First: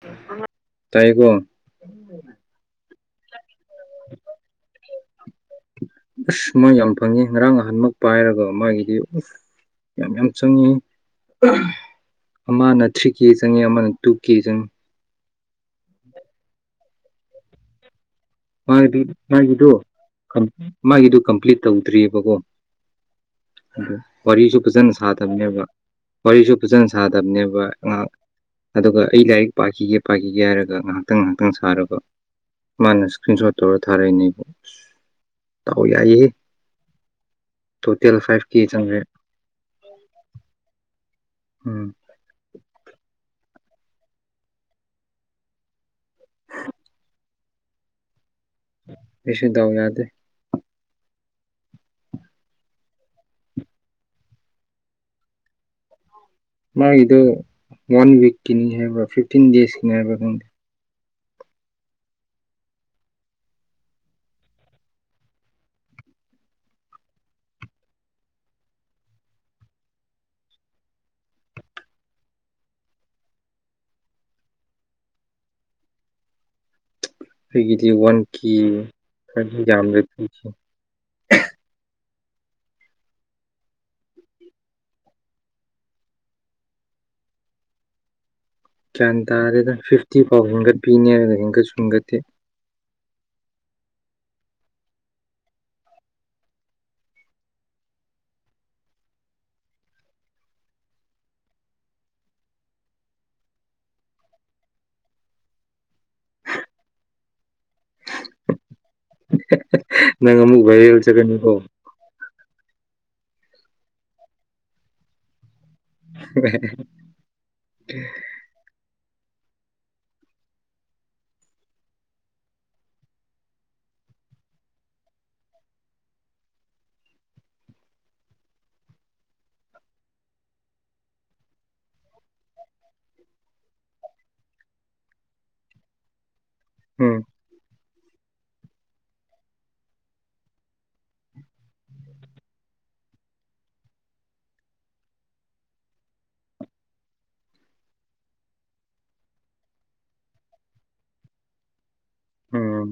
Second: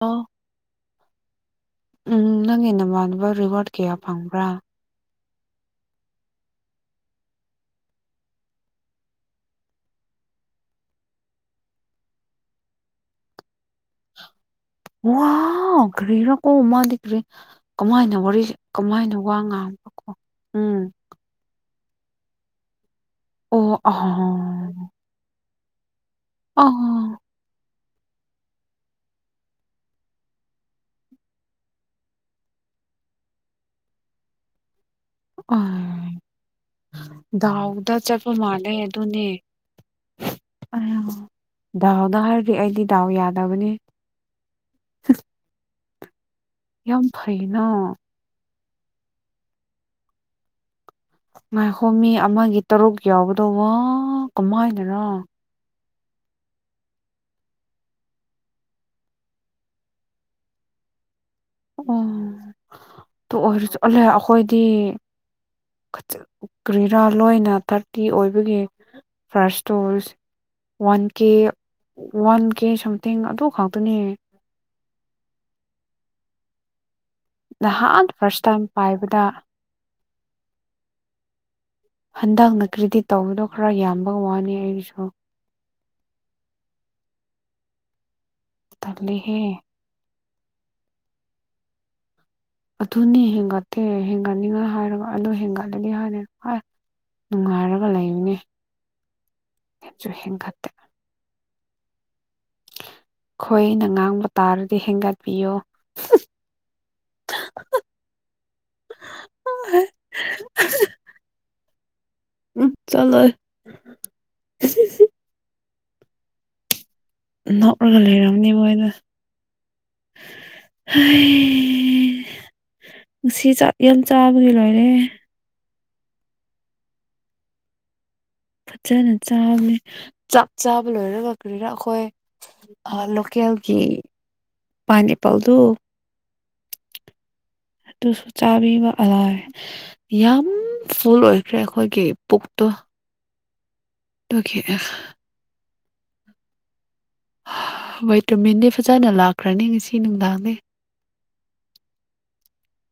ꯑꯣ ꯇꯥꯏꯌꯦꯀꯣ ꯎꯝ ꯅꯪꯒꯤ ꯅꯃꯥꯟꯅꯕ ꯔꯤꯋꯥꯔꯠ ꯀꯌꯥ ꯐꯪꯕ꯭ꯔꯥ ꯑꯁ ꯃꯣꯏ ꯌꯥꯝ ꯐꯪꯉꯤ ꯉꯔꯥꯡ ꯅꯍꯥꯟꯃꯛ ꯄꯥꯏꯔꯒ ꯃꯥꯒꯤꯗꯤ ꯃꯥꯌꯥꯝ ꯃꯥꯌꯥꯝ ꯆꯪꯉꯤ ꯑꯃꯅ ꯊ꯭ꯔꯤ ꯀꯦ ꯆꯪꯉꯤ ꯑꯃꯅ ꯇꯨ ꯀꯦ ꯆꯪꯉꯤ ꯋꯥꯎ ꯀꯔꯤꯔꯥꯀꯣ ꯃꯥꯗꯤ ꯀ꯭ꯔꯦ ꯀꯃꯥꯏꯅ ꯋꯥꯔꯤ ꯃꯥꯒꯤ ꯀꯃꯥꯏꯅ ꯋꯥ ꯃꯥꯒꯤꯗꯣ ꯉꯥꯡꯕꯀꯣ ꯎꯝ ꯃꯥꯒꯤꯗꯣ ꯀꯝꯄ꯭ꯂꯤꯠ ꯇꯧꯗ꯭ꯔꯤꯑꯕꯀꯣ ꯑꯣ ꯋꯥꯔꯤꯁꯨ ꯐꯖꯅ ꯁꯥꯗꯕꯅꯦꯕ ꯋꯥꯔꯤꯁꯨ ꯑ ꯐꯖꯅ ꯁꯥꯗꯕꯅꯦꯕ ꯉꯍꯥꯛ ꯑꯗꯨꯒ ꯑꯩ ꯂꯥꯏꯔꯤꯛ ꯄꯥꯈꯤꯒꯦ ꯄꯥꯈꯤꯒꯦ ꯍꯥꯏꯔꯒ ꯉꯥꯏꯍꯥꯛꯇꯪ ꯉꯥꯏꯍꯥꯛꯇꯪ ꯁꯥꯔꯕ ꯃꯥꯅ ꯏꯁꯀ꯭ꯔꯤꯟ ꯁꯣꯠ ꯇꯧꯔ ꯊꯥꯔꯛꯏꯅꯦꯕꯁ ꯑ ꯗꯥꯎꯗ ꯇꯣꯇꯦꯜ ꯆꯠꯄ ꯐꯥꯏꯚ ꯀꯦ ꯃꯥꯥꯟꯂꯩ ꯆꯪꯈ꯭ꯔꯦ ꯑꯗꯨꯅꯦ ꯎꯝ ꯗꯥꯎꯅ ꯍꯥꯏꯔꯗꯤ ꯑꯩꯗꯤ ꯗꯥꯎ ꯌꯥꯗꯕꯅꯤ ꯌꯥꯝ ꯐꯩꯅ ꯑꯩꯁꯨ ꯗꯥꯎ ꯌꯥꯗꯦ ꯉꯥꯏꯈꯣ ꯃꯤ ꯑꯃꯒꯤ ꯇꯔꯨꯛ ꯌꯥꯎꯕꯗꯨ ꯋꯥ ꯀꯃꯥꯏꯅꯔꯣ ꯃꯥꯒꯤꯗꯣ ꯋꯥꯟ ꯋꯤꯛꯀꯤꯅꯤ ꯍꯥꯏꯕ꯭ꯔ ꯐꯤꯐꯇꯤꯟ ꯗꯦꯖꯀꯤꯅꯤ ꯍꯥꯏꯕꯔꯥ ꯈꯪꯗꯦ ꯑꯣ ꯑꯣꯏ ꯑꯣꯂꯦ ꯑꯩꯈꯣꯏꯗꯤ [inaudible] ꯈ ꯀ꯭ꯔꯤꯔꯥ ꯂꯣꯏꯅ ꯊꯥꯔꯇꯤ ꯑꯣꯏꯕꯒꯤ ꯐꯥꯔꯁꯇꯣꯁ ꯋꯥꯟ ꯀꯦ ꯋꯥꯟ ꯀꯦ ꯁꯝꯊꯤꯡ ꯑꯗꯨ ꯈꯥꯛꯇꯅꯦ ꯑꯩꯈꯣꯏꯒꯤꯗꯤ ꯅꯍꯥꯟ ꯋꯥꯟ ꯐꯥꯔꯁ ꯀ ꯇꯥꯏꯝ ꯄꯥꯏꯕꯗ ꯀ ꯌꯥꯝꯗ [inaudible] ꯍꯟꯗꯛꯅ ꯀ꯭ꯔꯤꯗꯤꯠ ꯇꯧꯕꯗꯣ ꯈꯔ ꯌꯥꯝꯕꯒ ꯋꯥꯅꯤ ꯑꯩꯒꯤꯁꯨ ꯒ꯭ꯌꯥꯟ ꯇꯜꯂꯦꯍꯦ ꯇꯥꯔꯦꯗꯅ ꯐꯤꯐꯇꯤ ꯐꯥꯎ ꯍꯦꯟꯒꯠꯄꯤꯅꯤ ꯍꯥꯏꯔꯒ ꯍꯦꯟꯀꯠꯁꯨ ꯍꯟꯒꯠꯇꯦ ꯑꯗꯨꯅꯤ ꯍꯦꯟꯒꯠꯇꯦ ꯍꯦꯟꯒꯠꯅꯤꯡꯉꯥꯏ ꯍꯥꯏꯔꯒ ꯑꯗꯨ ꯍꯦꯟꯒꯠꯂꯒꯗꯤ ꯍꯥꯏꯅꯤ ꯐꯥꯏ ꯅꯨꯡꯉꯥꯏꯔꯒ ꯂꯩꯕꯅꯦ ꯍꯦꯟꯁꯨ ꯍꯦꯟꯒꯠꯇꯦ ꯑꯩꯈꯣꯏꯅ ꯉꯥꯡꯕ ꯇꯥꯔꯗꯤ ꯍꯦꯟꯒꯠꯄꯤꯌꯨ [unintelligible] ꯅꯪ ꯑꯃꯨꯛ ꯚꯥꯏꯔꯦꯜ ꯆꯠꯀꯅꯤꯀꯣ ꯎꯝ ꯆꯠꯂꯣꯏ [unintelligible] ꯅꯣꯛꯂ ꯂꯧꯔꯝꯅꯤ ꯃꯣꯏꯗꯣ ꯍꯥꯏ ꯉꯁꯤ ꯆꯥꯛ ꯌꯥꯝ ꯆꯥꯕꯒꯤ ꯂꯣꯏꯔꯦ ꯐꯖꯅ ꯆꯥꯕꯅꯦ ꯆꯥꯛ ꯆꯥꯕ ꯂꯣꯏꯔꯒ ꯀꯔꯤꯔꯥ ꯑꯩꯈꯣꯏ ꯂꯣꯀꯦꯜꯒꯤ ꯄꯥꯏꯅꯦꯄꯜꯗꯨ ꯎꯝ ꯑꯗꯨꯨꯁꯨ ꯆꯥꯕꯤꯕ ꯑꯂꯥꯏ ꯌꯥꯝ ꯐꯨꯜ ꯑꯣꯏꯈ꯭ꯔꯦ ꯑꯩꯈꯣꯏꯒꯤ ꯄꯨꯛꯇꯣ ꯇꯀꯦ [inaudible] ꯚꯤꯇꯥꯃꯤꯟꯗꯤ ꯐꯖꯅ ꯂꯥꯛꯈ꯭ꯔꯅꯤ ꯉꯁꯤ ꯅꯨꯡꯗꯥꯡꯗꯤ ꯎꯝ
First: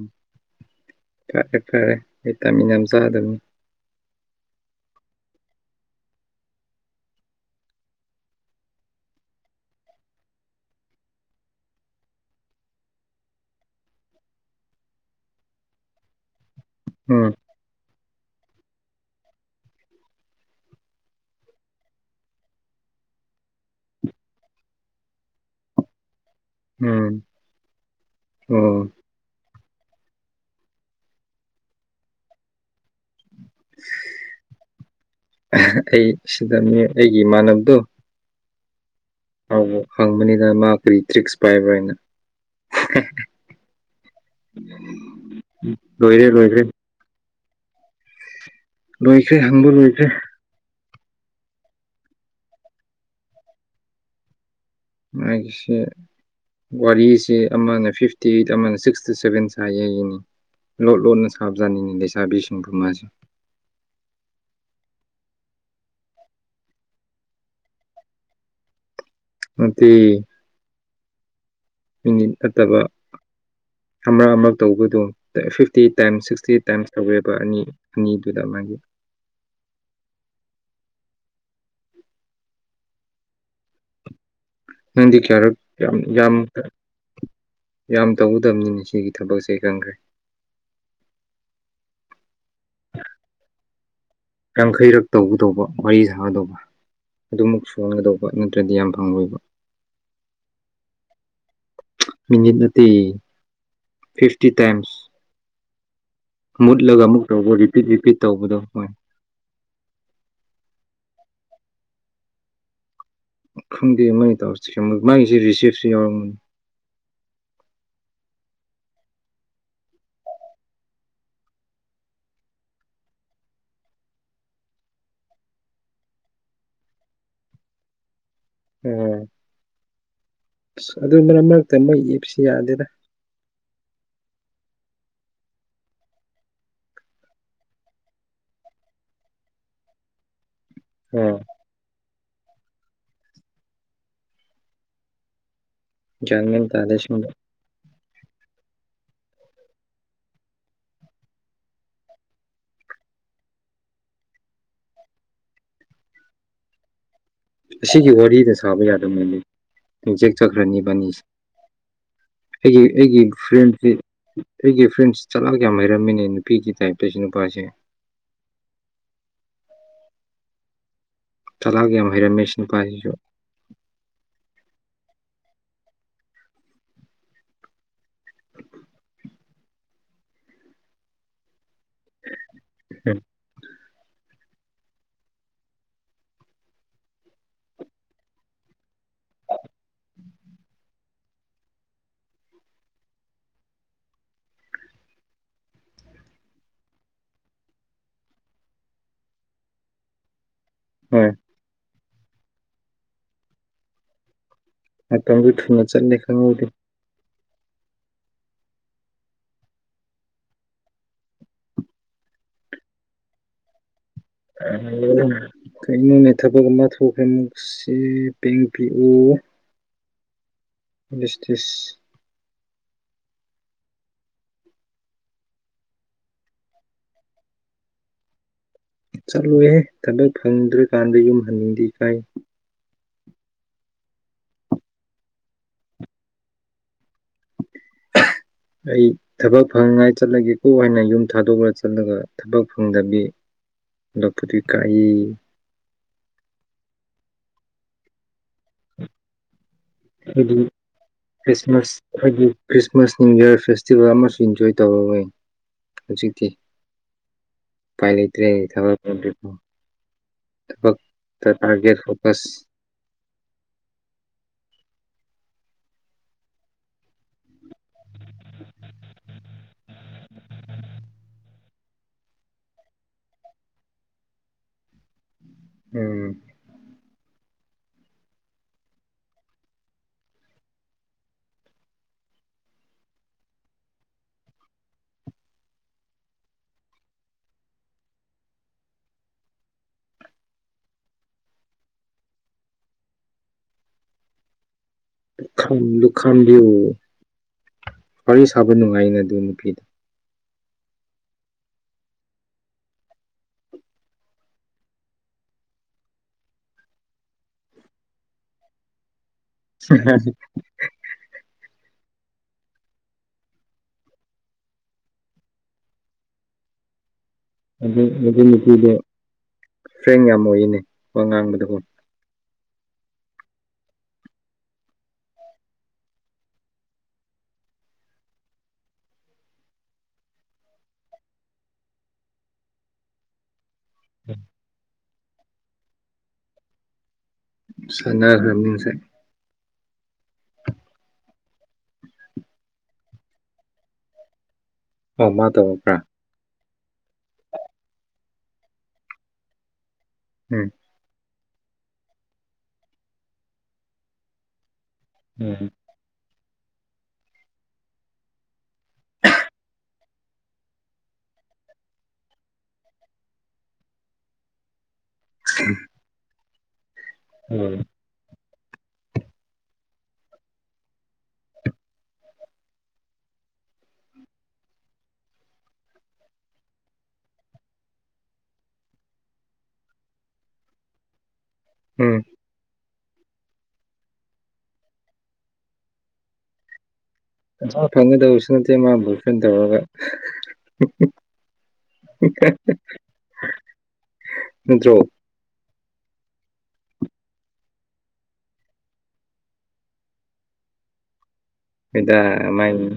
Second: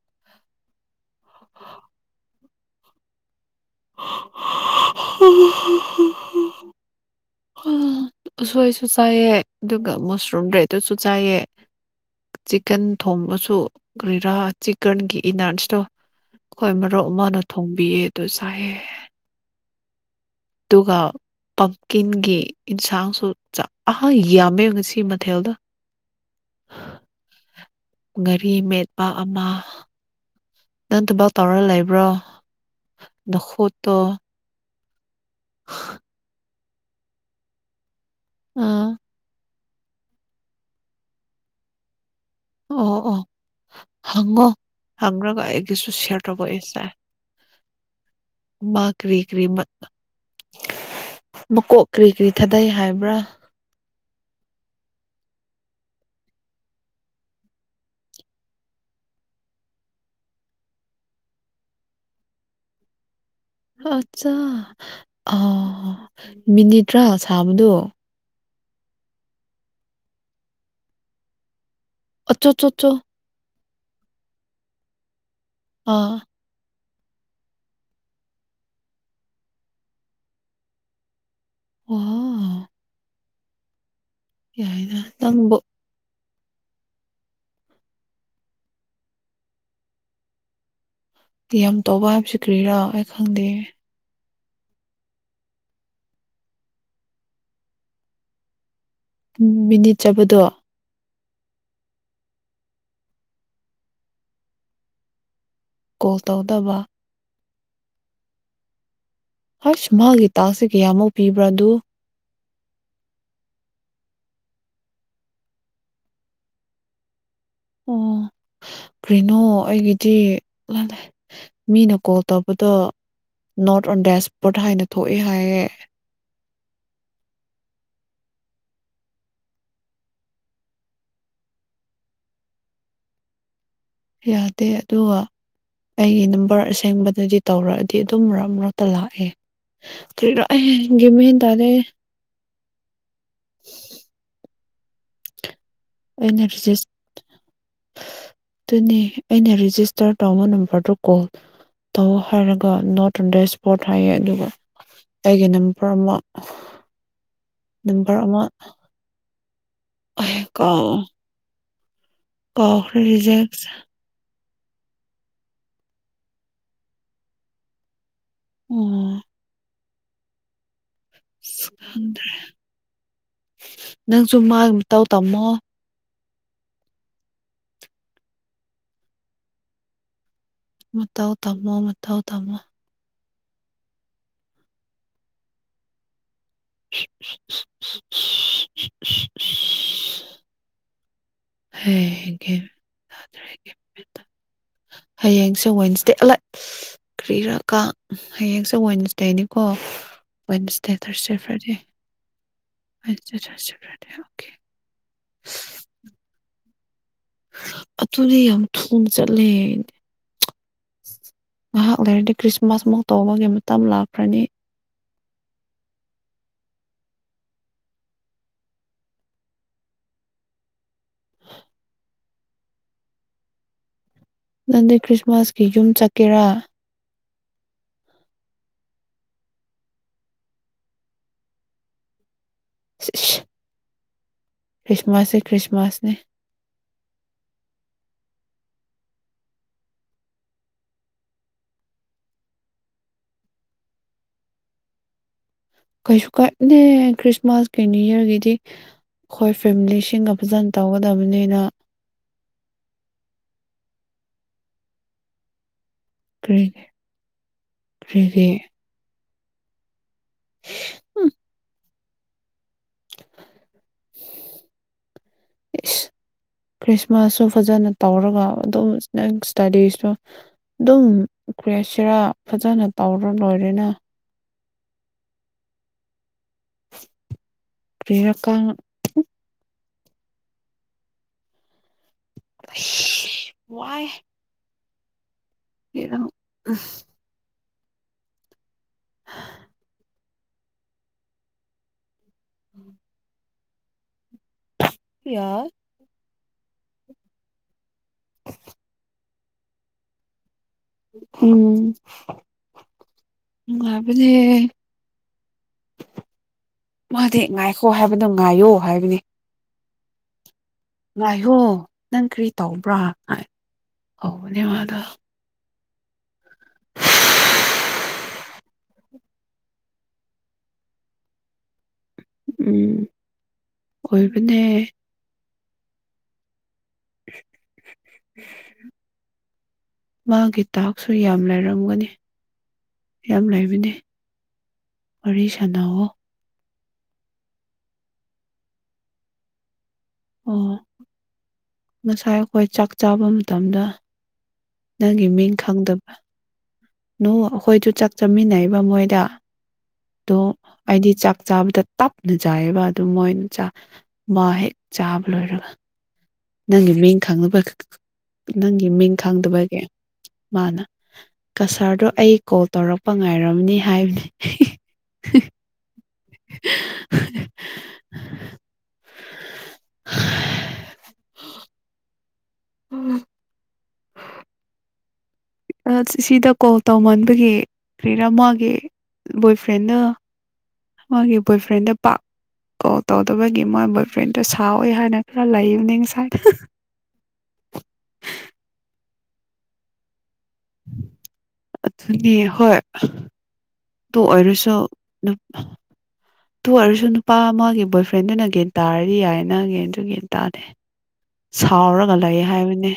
ꯐꯔꯦ ꯐꯔꯦ ꯚꯤꯇꯥꯃꯤꯟ ꯌꯥꯝ ꯆꯥꯗꯕꯅꯤ [unintelligible] ꯎꯁꯣꯏꯁꯨ ꯆꯥꯏꯑ ꯑꯗꯨꯒ ꯃꯁꯔꯨꯝ ꯗ꯭ꯔꯦꯗꯨꯁꯨ ꯆꯥꯏꯑ ꯆꯤꯛꯀꯟ ꯊꯣꯡꯕꯁꯨ ꯀꯔꯤꯔꯥ ꯆꯤꯛꯀꯟꯒꯤ ꯏꯅꯥꯔꯟꯁꯇꯣ ꯍꯣꯏ ꯃꯔꯨꯞ ꯎꯝ ꯑꯃꯅ ꯊꯣꯡꯕꯤꯌꯦ ꯑꯗꯨ ꯆꯥꯏꯑꯦ ꯑꯗꯨꯒ ꯄꯝꯀꯤꯟꯒꯤ ꯌꯦꯟꯁꯥꯡꯁꯨ ꯆꯥꯛ ꯑ ꯌꯥꯝꯃꯦ ꯉꯁꯤ ꯃꯊꯦꯜꯗꯣ ꯎꯝ ꯉꯥꯔꯤ ꯑꯣ ꯃꯦꯠꯄ ꯑꯃ ꯅꯪꯗꯨꯐꯥꯎ ꯇꯧꯔꯒ ꯂꯩꯕ꯭ꯔꯣ ꯅꯈꯣꯠꯇꯣ [inaudible] ꯑꯩ ꯁꯤꯗ ꯑꯩꯒꯤ ꯏꯃꯥꯟꯅꯕꯗꯣ ꯑ ꯑ ꯍꯪꯕꯅꯤꯅ ꯃꯥ ꯀꯔꯤ ꯇ꯭ꯔꯤꯛꯁ ꯄꯥꯏꯕ꯭ꯔꯥ ꯍꯥꯏꯅ ꯑꯣ ꯑꯣ ꯍꯪꯉꯣ ꯍꯪꯉ꯭ꯔꯒ ꯑꯩꯒꯤꯁꯨ ꯂꯣꯏꯔꯦ ꯁꯤꯌꯥꯔ ꯂꯣꯏꯈ꯭ꯔꯦ ꯇꯧꯕꯑꯁꯦ ꯀꯔꯤ ꯂꯣꯏꯈ꯭ꯔꯦ ꯀꯔꯤ ꯍꯕ ꯂꯣꯏꯈ꯭ꯔꯦ ꯃꯀꯣꯛ ꯀꯔꯤ ꯀꯔꯤ ꯊꯥꯗꯩ ꯍꯥꯏꯕ꯭ꯔꯥ ꯃꯥꯒꯤꯁꯦ ꯋꯥꯔꯤꯁꯦ ꯑꯃꯅ ꯐꯤꯐꯇꯤ ꯑꯩꯠ ꯑꯃꯅ ꯁꯤꯛꯁꯇꯤ ꯁꯚꯦꯟ ꯁꯥꯏꯌꯦꯒꯤꯅꯤ ꯂꯣꯠ ꯂꯣꯟꯠꯅ ꯁꯥꯕꯖꯥꯅꯤꯡꯉꯤ ꯂꯩꯁꯥꯕꯤꯁꯤꯡꯕꯨ ꯃꯥꯁꯦ ꯑꯠꯆꯥ ꯑ ꯃꯤꯅꯤꯠ ꯇꯔꯥ ꯁꯥꯕꯗꯣ [inaudible] ꯃꯤꯅꯤꯠ ꯑꯆꯣ ꯆꯣ ꯅꯠꯇꯕ ꯆꯣ ꯑꯃꯔꯛ ꯑꯃꯔꯛ ꯇꯧꯕꯗꯣ ꯐꯤꯐꯇꯤ ꯑꯥ ꯇꯥꯏꯝꯁ ꯁꯤꯛꯁꯇꯤ ꯇꯥꯏꯝꯁ ꯇꯧꯋꯦꯕ ꯑꯅꯤ ꯑꯅꯤꯗꯨꯗ ꯃꯥꯒꯤ ꯑꯣ ꯌꯥꯏꯅ ꯅꯪꯗꯤ ꯀꯌꯥꯔꯛ ꯅꯪꯕꯨ ꯌꯥꯝ ꯌꯥꯝ ꯌꯥꯝ ꯇꯧꯒꯗꯕꯅꯤꯅ ꯁꯤꯒꯤ ꯊꯕꯛꯁꯦ ꯈꯪꯈ꯭ꯔꯦ ꯌꯥꯝ ꯇꯧꯕ ꯍꯥꯏꯕꯁꯤ ꯀ꯭ꯔꯤꯔꯣ ꯑꯩ ꯈꯪꯗꯦ ꯌꯥꯡꯈꯩꯔꯛ ꯇꯧꯒꯗꯧꯕ ꯋꯥꯔꯤ ꯁꯥꯒꯗꯧꯕ ꯑꯗꯨꯃꯛ ꯁꯨꯍꯥꯜꯒꯗꯧꯕ ꯄꯣꯠ ꯅꯠꯇ꯭ꯔꯗꯤ ꯌꯥꯝ ꯐꯪꯉꯣꯢꯕ ꯃꯤꯅꯤꯠ ꯆꯠꯄꯗꯣ ꯃꯤꯅꯤꯠ ꯅꯠꯇꯦ ꯐꯤꯐꯇꯤ ꯇꯥꯏꯝꯁ ꯀꯣꯜ ꯇꯧ ꯃꯨꯠꯂꯒ ꯑꯃꯨꯛ ꯇꯧꯕ ꯔꯤꯄꯤꯠ ꯔꯤꯄꯤꯠ ꯇꯧꯕꯗꯣ ꯍꯣꯏ ꯍꯁ ꯃꯥꯒꯤ ꯇꯥꯛꯁꯦ ꯀꯌꯥꯃꯨꯛ ꯄꯤꯕ꯭ꯔꯥ ꯑꯗꯨ ꯈꯪꯗꯦ ꯃꯣꯏꯅ ꯇꯧꯔꯁꯦ ꯃꯥꯒꯤꯁꯦ ꯔꯤꯁꯤꯞꯁꯨ ꯌꯥꯎꯔꯝꯒꯅꯤ ꯑꯣ ꯀꯔꯤꯅꯣ ꯑꯩꯒꯤꯗꯤ ꯂꯜꯂꯦ ꯃꯤꯅ ꯀꯣꯜ ꯇꯧꯕꯗꯣ ꯅꯣꯔꯠ ꯑꯣꯟ ꯗꯦꯁꯄꯣꯔꯠ ꯍꯥꯏꯅ ꯊꯣꯛꯑꯦ ꯍꯥꯏꯌꯦ ꯑ ꯑꯁ ꯑꯗꯨ ꯃꯔꯛ ꯃꯔꯛꯇ ꯃꯣꯏ ꯑꯦꯞꯁꯤ ꯌꯥꯗꯦꯗ ꯌꯥꯗꯦ ꯑꯗꯨ ꯑꯩꯒꯤ ꯅꯝꯕꯔ ꯑꯁꯦꯡꯕꯗꯗꯤ ꯇꯧꯔꯛꯑꯗꯤ ꯑꯗꯨꯝ ꯃꯔꯛ ꯃꯔꯛꯇ ꯂꯥꯛꯑꯦ ꯒꯔꯤꯔ ꯒꯌꯥꯟ ꯃꯦꯟ ꯑꯣ ꯇꯥꯗꯦ [unintelligible] ꯑꯩꯅ ꯒ꯭ꯌꯥꯟ ꯐ ꯃꯦꯟ [inaudible] ꯇꯥꯗꯦ ꯁꯤꯒꯨꯝꯕ ꯑꯗꯨꯅꯦ ꯑꯩꯅ ꯔꯦꯖꯤꯁꯇꯔ ꯇꯧꯕ ꯅꯝꯕꯔꯗꯨ ꯀꯣꯜ ꯇꯧ ꯍꯥꯏꯔꯒ ꯅꯣꯠ ꯑꯣꯟ ꯏꯁꯄꯣꯔꯠ ꯍꯥꯏꯌꯦ ꯑꯗꯨꯒ ꯑꯩꯒꯤ ꯅꯝꯕꯔ ꯑꯃ [inaudible] ꯑꯁꯤꯒꯤ ꯅꯝꯕꯔ ꯑꯃ ꯋꯥꯔꯤꯗ ꯁꯥꯕ ꯌꯥꯗꯕꯅꯤ ꯔꯤꯖꯦꯛ ꯑꯩ ꯆꯠꯈ꯭ꯔꯅꯤ ꯀꯥꯎ ꯢꯕꯥꯅꯤꯁꯦ ꯑꯩꯒꯤ ꯀꯥꯎꯈ꯭ꯔꯦ ꯑꯩꯒꯤ ꯔꯤꯖꯦꯛ ꯐ꯭ꯔꯦꯟꯁꯤ ꯑꯩꯒꯤ ꯐ꯭ꯔꯦꯟꯁ ꯆꯠꯂꯥꯛ ꯌꯥꯝ ꯍꯩꯔꯝꯃꯤꯅꯦ ꯅꯨꯄꯤꯒꯤ ꯇꯥꯏꯞꯇꯁꯨ ꯅꯨꯄꯥꯁꯦ ꯎꯝ ꯆꯂꯥꯛ ꯌꯥꯝ ꯈꯪꯗ꯭ꯔꯦ ꯍꯩꯔꯝꯃꯦ ꯁꯤ ꯅꯨꯄꯥꯁꯤꯁꯨ ꯅꯪꯁꯨ ꯃꯥꯒꯤ ꯃꯇꯧ ꯇꯝꯃꯣ ꯃꯇꯧ ꯇꯝꯃꯣ ꯃꯇꯧ ꯇꯝꯃꯣ ꯎꯝ [inaudible] [inaudible] ꯍꯥ [inaudible] ꯍꯌꯦꯡꯁꯦ ꯋꯦꯟꯁꯗꯦ ꯑꯂꯥꯏ ꯀꯔꯤꯔ ꯀꯥꯡ ꯍꯌꯦꯡꯁꯦ ꯋꯦꯟꯁꯗꯦꯅꯤꯀꯣ ꯋꯦꯟꯁꯅꯥꯁ ꯑꯣ ꯗꯦ ꯍꯣꯏ Thursday Friday Thursday Friday okay [inaudible] ꯃꯇꯝꯁꯨ ꯊꯨꯅ ꯆꯠꯂꯦ ꯈꯪꯍꯧꯗꯦ ꯑꯗꯨꯗꯤ ꯌꯥꯝ ꯊꯨꯅ ꯆꯠꯂꯦ ꯉꯥꯏꯍꯥꯛ ꯂꯩꯔꯗꯤ ꯈ꯭ꯔꯤꯁꯃꯥꯁꯃꯨꯛ ꯇꯧꯕꯒꯤ ꯃꯇꯝ ꯂꯥꯛꯈ꯭ꯔꯅꯤ ꯀꯒꯤꯅꯣꯅꯦ ꯊꯕꯛ ꯑꯃ ꯊꯣꯛꯈ꯭ꯔ ꯃꯁꯤ ꯄꯦꯡ ꯄꯤꯎ ꯁꯇꯤꯁ [inaudible] ꯅꯪꯗꯤ ꯈ꯭ꯔꯤꯁꯃꯥꯁꯀꯤ ꯌꯨꯝ ꯆꯠꯀꯦꯔꯥ ꯆꯠꯂꯨꯍꯦ ꯊꯕꯛ ꯐꯪꯗ꯭ꯔꯀꯥꯟꯗ ꯌꯨꯝ ꯍꯟꯅꯤꯡꯗꯦ ꯏꯀꯥꯏ ꯁꯤꯁ ꯈ꯭ꯔꯤꯁꯃꯥꯁꯦ ꯈ꯭ꯔꯤꯁꯃꯥꯁꯅꯦ ꯑꯩ ꯊꯕꯛ ꯐꯪꯉꯥꯏ ꯆꯠꯂꯒꯦꯀꯣ ꯍꯥꯏꯅ ꯌꯨꯝ ꯊꯥꯗꯣꯛꯂꯒ ꯆꯠꯂꯒ ꯊꯕꯛ ꯐꯪꯗꯕꯤ ꯍꯥꯜꯂꯛꯕꯗꯣ ꯢꯀꯥꯏ ꯀꯩꯁꯨ ꯀꯥꯏꯗꯦ ꯈ꯭ꯔꯤꯁꯃꯥꯁꯀꯤ ꯅꯤꯌꯨ ꯌꯌꯥꯔꯒꯤꯗꯤ ꯑꯩꯈꯣꯏ ꯐꯦꯃꯤꯂꯤꯁꯤꯡꯒ ꯑꯩꯗꯤ ꯐꯖꯅ ꯇꯧꯒꯗꯕꯅꯤꯅ ꯈ꯭ꯔꯤꯁꯃꯥꯁ ꯑꯩꯈꯣꯏꯒꯤ ꯈ꯭ꯔꯤꯁꯃꯥꯁ ꯅꯅꯤꯌꯨ ꯌꯔ ꯐꯦꯁꯇꯤꯚꯦꯜ ꯑꯃꯁꯨ ꯏꯟꯖꯣꯏ ꯇꯧꯔꯅꯤ ꯍꯧꯖꯤꯛꯇꯤ ꯀꯔꯤ ꯄꯥꯏ ꯂꯩꯇ꯭ꯔꯦ ꯀꯔꯤꯒꯤ ꯊꯥꯕꯛ ꯐꯪꯗꯔꯤꯐꯥꯎ ꯎꯝ ꯊꯕꯛꯇꯥ ꯇꯔꯒꯦꯠ ꯐꯣꯀꯁ ꯏꯁ ꯈ꯭ꯔꯤꯁꯃꯥꯁꯁꯨ ꯐꯖꯅ ꯇꯧꯔꯒ ꯑꯗꯨꯝ ꯅꯪ ꯏꯁꯇꯗꯤꯁꯨ ꯑꯗꯨꯝ ꯀ꯭ꯔꯤ ꯍꯥꯏꯁꯤꯔꯥ ꯐꯖꯅ ꯇꯧꯔ ꯂꯣꯏꯔꯦꯅ ꯎꯝ ꯄꯔꯤꯔꯀꯥ ꯋꯥꯏ [unintelligible] [inaudible] ꯂꯨꯈꯥꯝ ꯂꯨ ꯈꯥꯝꯕꯤꯌꯨ ꯋꯥꯔꯤ ꯁꯥꯕ ꯅꯨꯡꯉꯥꯏꯅ ꯑꯗꯨ ꯅꯨꯄꯤꯗꯤ ꯎꯝ ꯅꯨꯉꯥꯏꯕꯅꯦ ꯃꯥꯗꯤ ꯉꯥꯏꯈꯣ ꯍꯥꯏꯕꯗꯣ ꯉꯥꯏꯌꯣ ꯍꯥꯏꯕꯅꯤ [inaudible] ꯉꯥꯏꯍꯣ ꯅꯪ ꯀꯔꯤ ꯇꯧꯕ꯭ꯔꯥ ꯇꯧꯕꯅꯦ ꯃꯗꯣ ꯑꯗꯨ ꯍꯧꯖꯤ ꯅꯨꯄꯤꯗꯤ ꯐ꯭ꯔꯦꯟ ꯌꯥꯝ ꯑꯣꯏꯌꯦꯅꯦ ꯋꯥ ꯉꯥꯡꯕꯗꯀꯣ ꯎꯝ ꯑꯣꯏꯕꯅꯦ [inaudible] ꯃꯥꯒꯤ ꯇꯥꯛꯁꯨ ꯌꯥꯝ ꯂꯩꯔꯝꯒꯅꯤ ꯌꯥꯝ ꯂꯩꯕꯅꯤ ꯋꯥꯔꯤ ꯁꯥꯟꯅꯑꯣ ꯁꯅꯒ꯭ꯔꯕꯅꯤ ꯉꯥꯁꯥꯏ ꯑꯣ ꯉꯁꯥꯏ ꯑꯩꯈꯣꯏ ꯆꯥꯛ ꯆꯥꯕ ꯃꯇꯝꯗ ꯅꯪꯒꯤ ꯑꯣ ꯃꯥ ꯃꯤꯡ ꯇꯧꯔꯛꯄ꯭ꯔꯥ ꯈꯪꯗꯕ ꯅꯣ ꯑꯩꯈꯣꯏꯁꯨ ꯆꯥꯛ ꯆꯥꯃꯤꯟꯅꯩꯕ ꯃꯣꯏꯗ ꯑꯗꯨ ꯎꯝ ꯑꯩꯗꯤ ꯆꯥꯛ ꯆꯥꯕꯗ ꯇꯞꯅ ꯆꯥꯏꯑꯕ ꯑꯗꯨ ꯃꯣꯏꯅ ꯆꯥ ꯃꯥ ꯍꯦꯛ ꯆꯥꯕ ꯂꯣꯏꯔꯒ ꯎꯝ ꯅꯪꯒꯤ ꯃꯤꯡ ꯈꯪꯅꯕ ꯅꯪꯒꯤ ꯃꯤꯡ ꯈꯪꯗꯕꯒꯤ ꯃꯥꯅ ꯀꯁꯔꯗꯣ ꯑꯩ ꯀꯣꯜ ꯇꯧꯔꯛꯄ ꯉꯥꯏꯔꯕꯅꯤ ꯍꯥꯏꯕꯅꯤ [unintelligible] [unintelligible] [unintelligible] ꯎꯝ ꯑꯁ ꯁꯤꯗ ꯀꯣꯜ ꯇꯧꯃꯟꯕꯒꯤ ꯀꯔꯤꯔꯥ ꯃꯒꯤ ꯕꯣꯏꯐ꯭ꯔꯦꯟꯗꯣ ꯃꯥꯒꯤ ꯕꯣꯏꯐ꯭ꯔꯦꯟꯗ ꯄꯥꯛ ꯎꯝ ꯀꯣꯜ ꯇꯧꯗꯕꯒꯤ ꯃꯣꯏ ꯕꯣꯏ ꯐ꯭ꯔꯦꯟꯗꯣ ꯁꯥꯎꯏ ꯍꯥꯏꯅ ꯈꯔ ꯂꯩꯕꯅꯤ ꯉꯁꯥꯏ ꯄꯩꯁꯥ ꯐꯪꯒꯗꯕꯁꯨ ꯅꯠꯇꯦ ꯃꯥ ꯕꯣꯏ ꯐ꯭ꯔꯦꯟ ꯇꯧꯔꯒ ꯑꯗꯨꯅꯤ ꯍꯣꯏ ꯑꯥꯗꯨ ꯑꯣꯏꯔꯁꯨ ꯅꯠꯇ꯭ꯔꯣ ꯇꯨ ꯑꯣꯏꯔꯁꯨ ꯅꯨꯄꯥ ꯑꯃꯒꯤ ꯕꯣꯏ ꯐ꯭ꯔꯦꯟꯗꯨꯅ ꯒ꯭ꯌꯥꯟ ꯇꯥꯔꯗꯤ ꯌꯥꯏ ꯅꯪ ꯒꯤ ꯑꯗꯨꯒꯤ ꯇꯥꯗꯦ ꯁꯥꯎꯔꯒ ꯍꯣꯏꯗ ꯂꯩ ꯃꯥꯏ ꯍꯥꯏꯕꯅꯦ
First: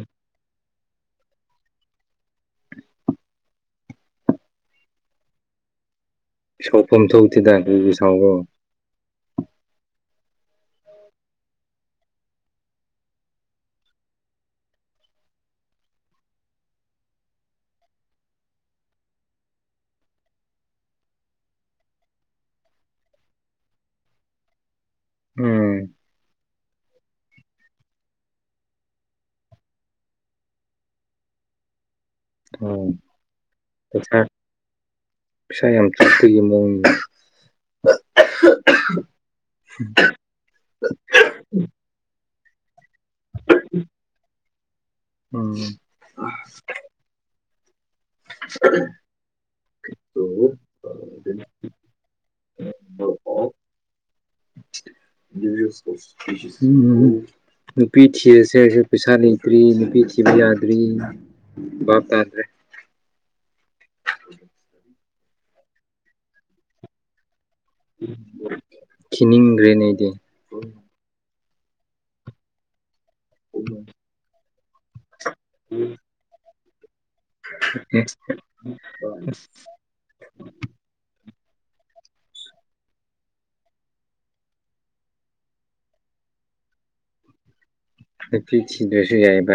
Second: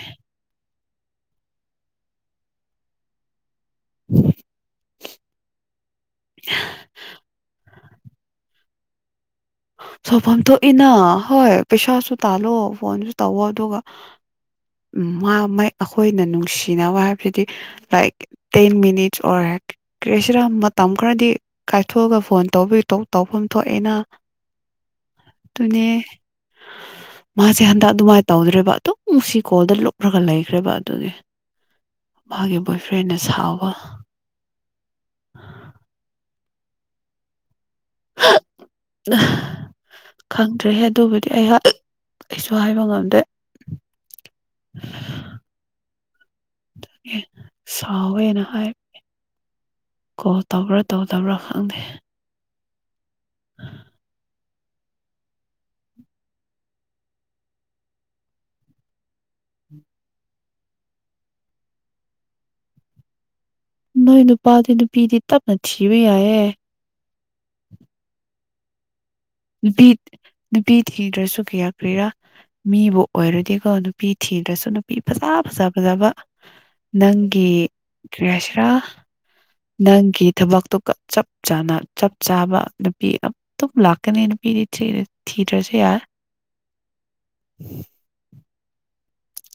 [inaudible] ꯁꯥꯎꯐꯝ ꯊꯣꯛꯇꯦꯗ ꯀꯔꯤꯒꯤ ꯁꯥꯎꯕ꯭ꯔꯣ ꯁꯥꯎꯐꯝ ꯊꯣꯛꯏꯅ ꯍꯣꯏ ꯄꯩꯁꯥꯁꯨ ꯇꯥꯜꯂꯣ ꯐꯣꯟꯁꯨ ꯇꯧꯋꯣ ꯑꯗꯨꯒ ꯃꯥ ꯑꯩꯈꯣꯏꯅ ꯅꯨꯡꯁꯤꯅꯕ ꯍꯥꯏꯕꯗꯨꯗꯤ ꯂꯥꯏꯛ ꯇꯦꯟ ꯃꯤꯅꯤꯠꯁ ꯑꯣꯔ ꯀꯦꯁꯤꯔ ꯃꯇꯝ ꯈꯔꯗꯤ ꯀꯥꯏꯊꯣꯛꯑꯒ ꯐꯣꯟ ꯇꯧꯕꯤ ꯇꯧꯐꯝ ꯊꯣꯛꯑꯦꯅ ꯎꯝ ꯑꯗꯨꯅꯦ ꯃꯥꯁꯦ ꯍꯟꯗꯛ ꯑꯗꯨꯃꯥꯏꯅ ꯇꯧꯗ꯭ꯔꯦꯕ ꯑꯗꯨꯝ ꯁꯤ ꯀꯣꯜꯗ ꯂꯨꯞꯂꯒ ꯂꯩꯈ꯭ꯔꯦꯕ ꯑꯗꯨꯒꯤ [inaudible] ꯕꯣꯏ ꯎꯝ ꯐ꯭ꯔꯦꯟꯅ ꯁꯥꯎꯕ ꯄꯁꯥ ꯌꯥꯝꯝ ꯊ ꯐꯏ ꯃꯅ ꯑ ꯈꯪꯗ꯭ꯔꯦꯍꯦ ꯑꯗꯨꯕꯨꯗꯤ ꯑꯩꯍꯥꯛ ꯑꯩꯁꯨ ꯍꯥꯏꯕ ꯉꯝꯗ꯭ꯔꯦ ꯎꯝ ꯎꯝ ꯇꯦ ꯁꯥꯎꯋꯦꯅ ꯍꯥꯏꯕ ꯀꯣꯜ ꯇꯧꯕ꯭ꯔꯥ ꯇꯧꯗꯕ꯭ꯔꯥ ꯈꯪꯗꯦ [inaudible] [inaudible] ꯅꯨꯄꯤ ꯊꯤꯔꯁꯦ ꯑꯩꯁꯨ ꯄꯩꯁꯥ ꯂꯩꯇ꯭ꯔꯤ ꯅꯨꯄꯤ ꯊꯤꯕ ꯌꯥꯗ꯭ꯔꯤ ꯥꯇꯗ꯭ꯔꯦ ꯅ ꯏꯅ ꯅꯨ ꯄꯄꯥꯗꯅ ꯅꯨ ꯄꯤꯗꯤ ꯇꯞꯅꯊꯤꯕꯨ ꯌꯥꯌꯦ ꯎꯝ ꯅꯨꯄꯤ ꯅꯨꯄꯤ ꯊꯤꯡꯗ꯭ꯔꯁꯨ ꯀꯌꯥ ꯀꯔꯤꯔꯥ ꯃꯤꯕꯨ ꯑꯣꯏꯔꯗꯤꯀꯣ ꯅꯨꯄꯤ ꯊꯤꯗ꯭ꯔꯁꯨ ꯅꯨꯄꯤ ꯐꯖ ꯐꯖ ꯐꯖꯕ ꯅꯪꯒꯤ ꯑꯦ ꯀ꯭ꯔꯤꯌꯥꯁꯤꯔꯥ ꯅꯪꯒꯤ ꯊꯕꯛꯇꯨꯒ ꯆꯞ ꯆꯥꯅ ꯆꯞ ꯆꯥꯕ ꯅꯨꯄꯤ ꯑꯇꯝ ꯂꯥꯛ ꯀꯅꯦ ꯅꯨꯄꯤꯗꯤ ꯊꯤꯗ꯭ꯔꯁꯨꯦ ꯌꯥꯔꯦ ꯅꯨꯄꯤꯤ ꯊꯤꯗꯨꯁꯨ ꯌꯥꯏꯑꯕ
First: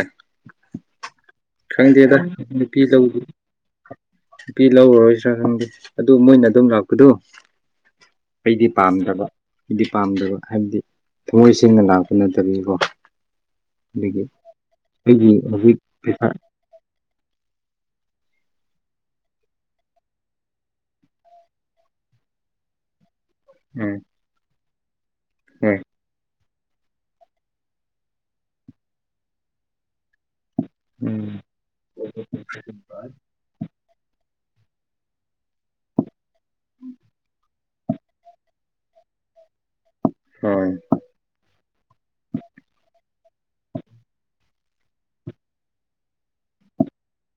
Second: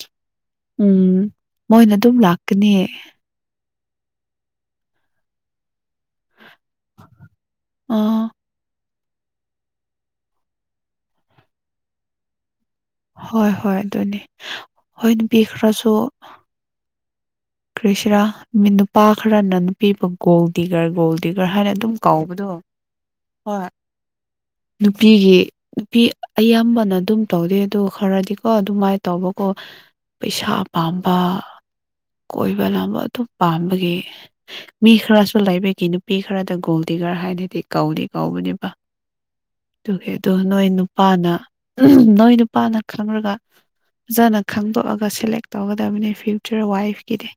ꯎꯝ ꯃꯣꯏꯅ ꯈꯪꯗꯦꯗ ꯑꯗꯨꯝ ꯂꯥꯛꯀꯅꯤ ꯅꯨꯄꯤ ꯂꯧ ꯅꯨꯄꯤ ꯂꯧꯔꯔꯣꯏꯁ꯭ꯔꯥ ꯈꯪꯗꯦ ꯑꯗꯨ ꯃꯣꯏꯅ ꯑꯗꯨꯝ ꯂꯥꯛꯄꯗꯣ ꯑ ꯑꯩꯗꯤ ꯄꯥꯝꯗꯕ ꯑꯩꯗꯤ ꯄꯥꯝꯗꯕ ꯍꯥꯏꯕꯗꯤ ꯊꯃꯣꯏ ꯁꯦꯡꯅ ꯂꯥꯛꯄ ꯅꯠꯇꯕꯤꯀꯣ ꯍꯣꯏ ꯍꯣꯏ ꯑꯗꯨꯅꯤ ꯑꯗꯒꯤ ꯍꯣꯏ ꯑꯩꯒꯤ ꯍꯧꯖꯤꯛ ꯅꯨꯕꯤꯈ꯭ꯔꯁꯨ ꯄꯩꯁꯥ ꯀ꯭ꯔꯤꯁꯔꯥ ꯃꯤ ꯅꯨꯄꯥ ꯈꯔꯅ ꯅꯨꯄꯤꯕꯨ ꯒꯣꯜꯗꯤꯒꯔ ꯒꯣꯜꯗꯤꯒꯔ ꯍꯥꯏꯅ ꯑꯗꯨꯝ ꯀꯥꯎꯕꯗꯣ ꯍꯣꯏ ꯎꯝ ꯅꯨꯄꯤꯒꯤ ꯎꯝ ꯅꯨꯄꯤ ꯑꯌꯥꯝꯕꯅ ꯑꯗꯨꯝ ꯇꯧꯗꯦ ꯑꯗꯣ ꯈꯔꯗꯤꯀꯣ ꯑꯗꯨꯃꯥꯏꯅ ꯇꯧꯕꯀꯣ ꯄꯩꯁꯥ ꯄꯥꯝꯕ ꯎꯝ ꯀꯣꯏꯕꯅꯨ ꯑꯗꯨꯝ ꯄꯥꯝꯕꯒꯤ ꯃꯤ ꯈꯔꯁꯨ ꯂꯥꯏꯕꯒꯤ ꯅꯨ ꯅꯨꯄꯤ ꯈꯔꯗ ꯒꯣꯜꯗꯤꯒꯔ ꯍꯥꯏꯅꯗꯤ ꯀꯧꯏ ꯀꯧꯕꯅꯦꯕ ꯑꯗꯨꯒꯤ ꯑꯗꯨꯗꯣ ꯅꯣꯏ ꯍꯣꯏ ꯅꯨꯄꯥꯅ ꯅꯣꯏ ꯅꯨꯄꯥꯅ ꯈꯪꯔꯒ ꯐꯖꯅ ꯈꯪꯗꯣꯛꯑꯒ ꯁꯦꯂꯦꯛ ꯇꯧꯒꯗꯕꯅꯤ ꯐ꯭ꯌꯨꯆꯔ ꯋꯥꯏꯐ ꯀꯗꯤ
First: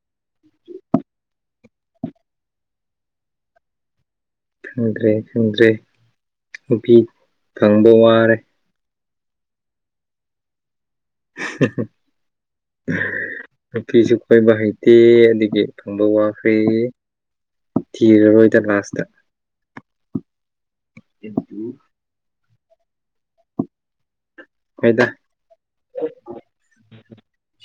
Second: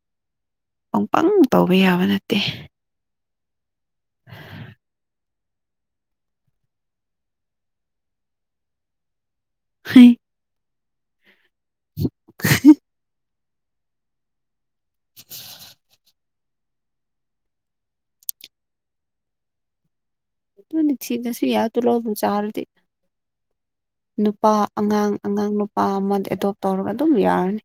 ꯄꯪꯄꯪ ꯇꯧꯕ ꯌꯥꯕ ꯅꯠꯇꯦ ꯐꯪꯗ꯭ꯔꯦ ꯐꯪꯗ꯭ꯔꯦ ꯅꯨꯄꯤ ꯐꯪꯕ ꯋꯥꯔꯦ ꯍ ꯍ [unintelligible] ꯅꯨꯄꯤꯁꯨ ꯈꯣꯏꯕ ꯍꯩꯇꯦ ꯑꯗꯨꯗꯒꯤ ꯐꯪꯕ ꯋꯥꯈ꯭ꯦ ꯊꯤꯔꯔꯣꯏꯗ ꯂꯥꯁꯇ ꯑꯗꯨ ꯅꯤꯡꯊꯤꯅꯁꯨ ꯌꯥꯗꯣ ꯂꯕ ꯆꯥꯔꯗꯤ ꯅꯨꯄꯥ ꯍꯣꯏꯗ ꯑꯉꯥꯡ ꯑꯉꯥꯡ ꯅꯨꯄꯥ ꯑꯃ ꯑꯦꯗꯣꯞ ꯇꯧꯔꯒ ꯑꯗꯨꯝ ꯌꯥꯔꯅꯤ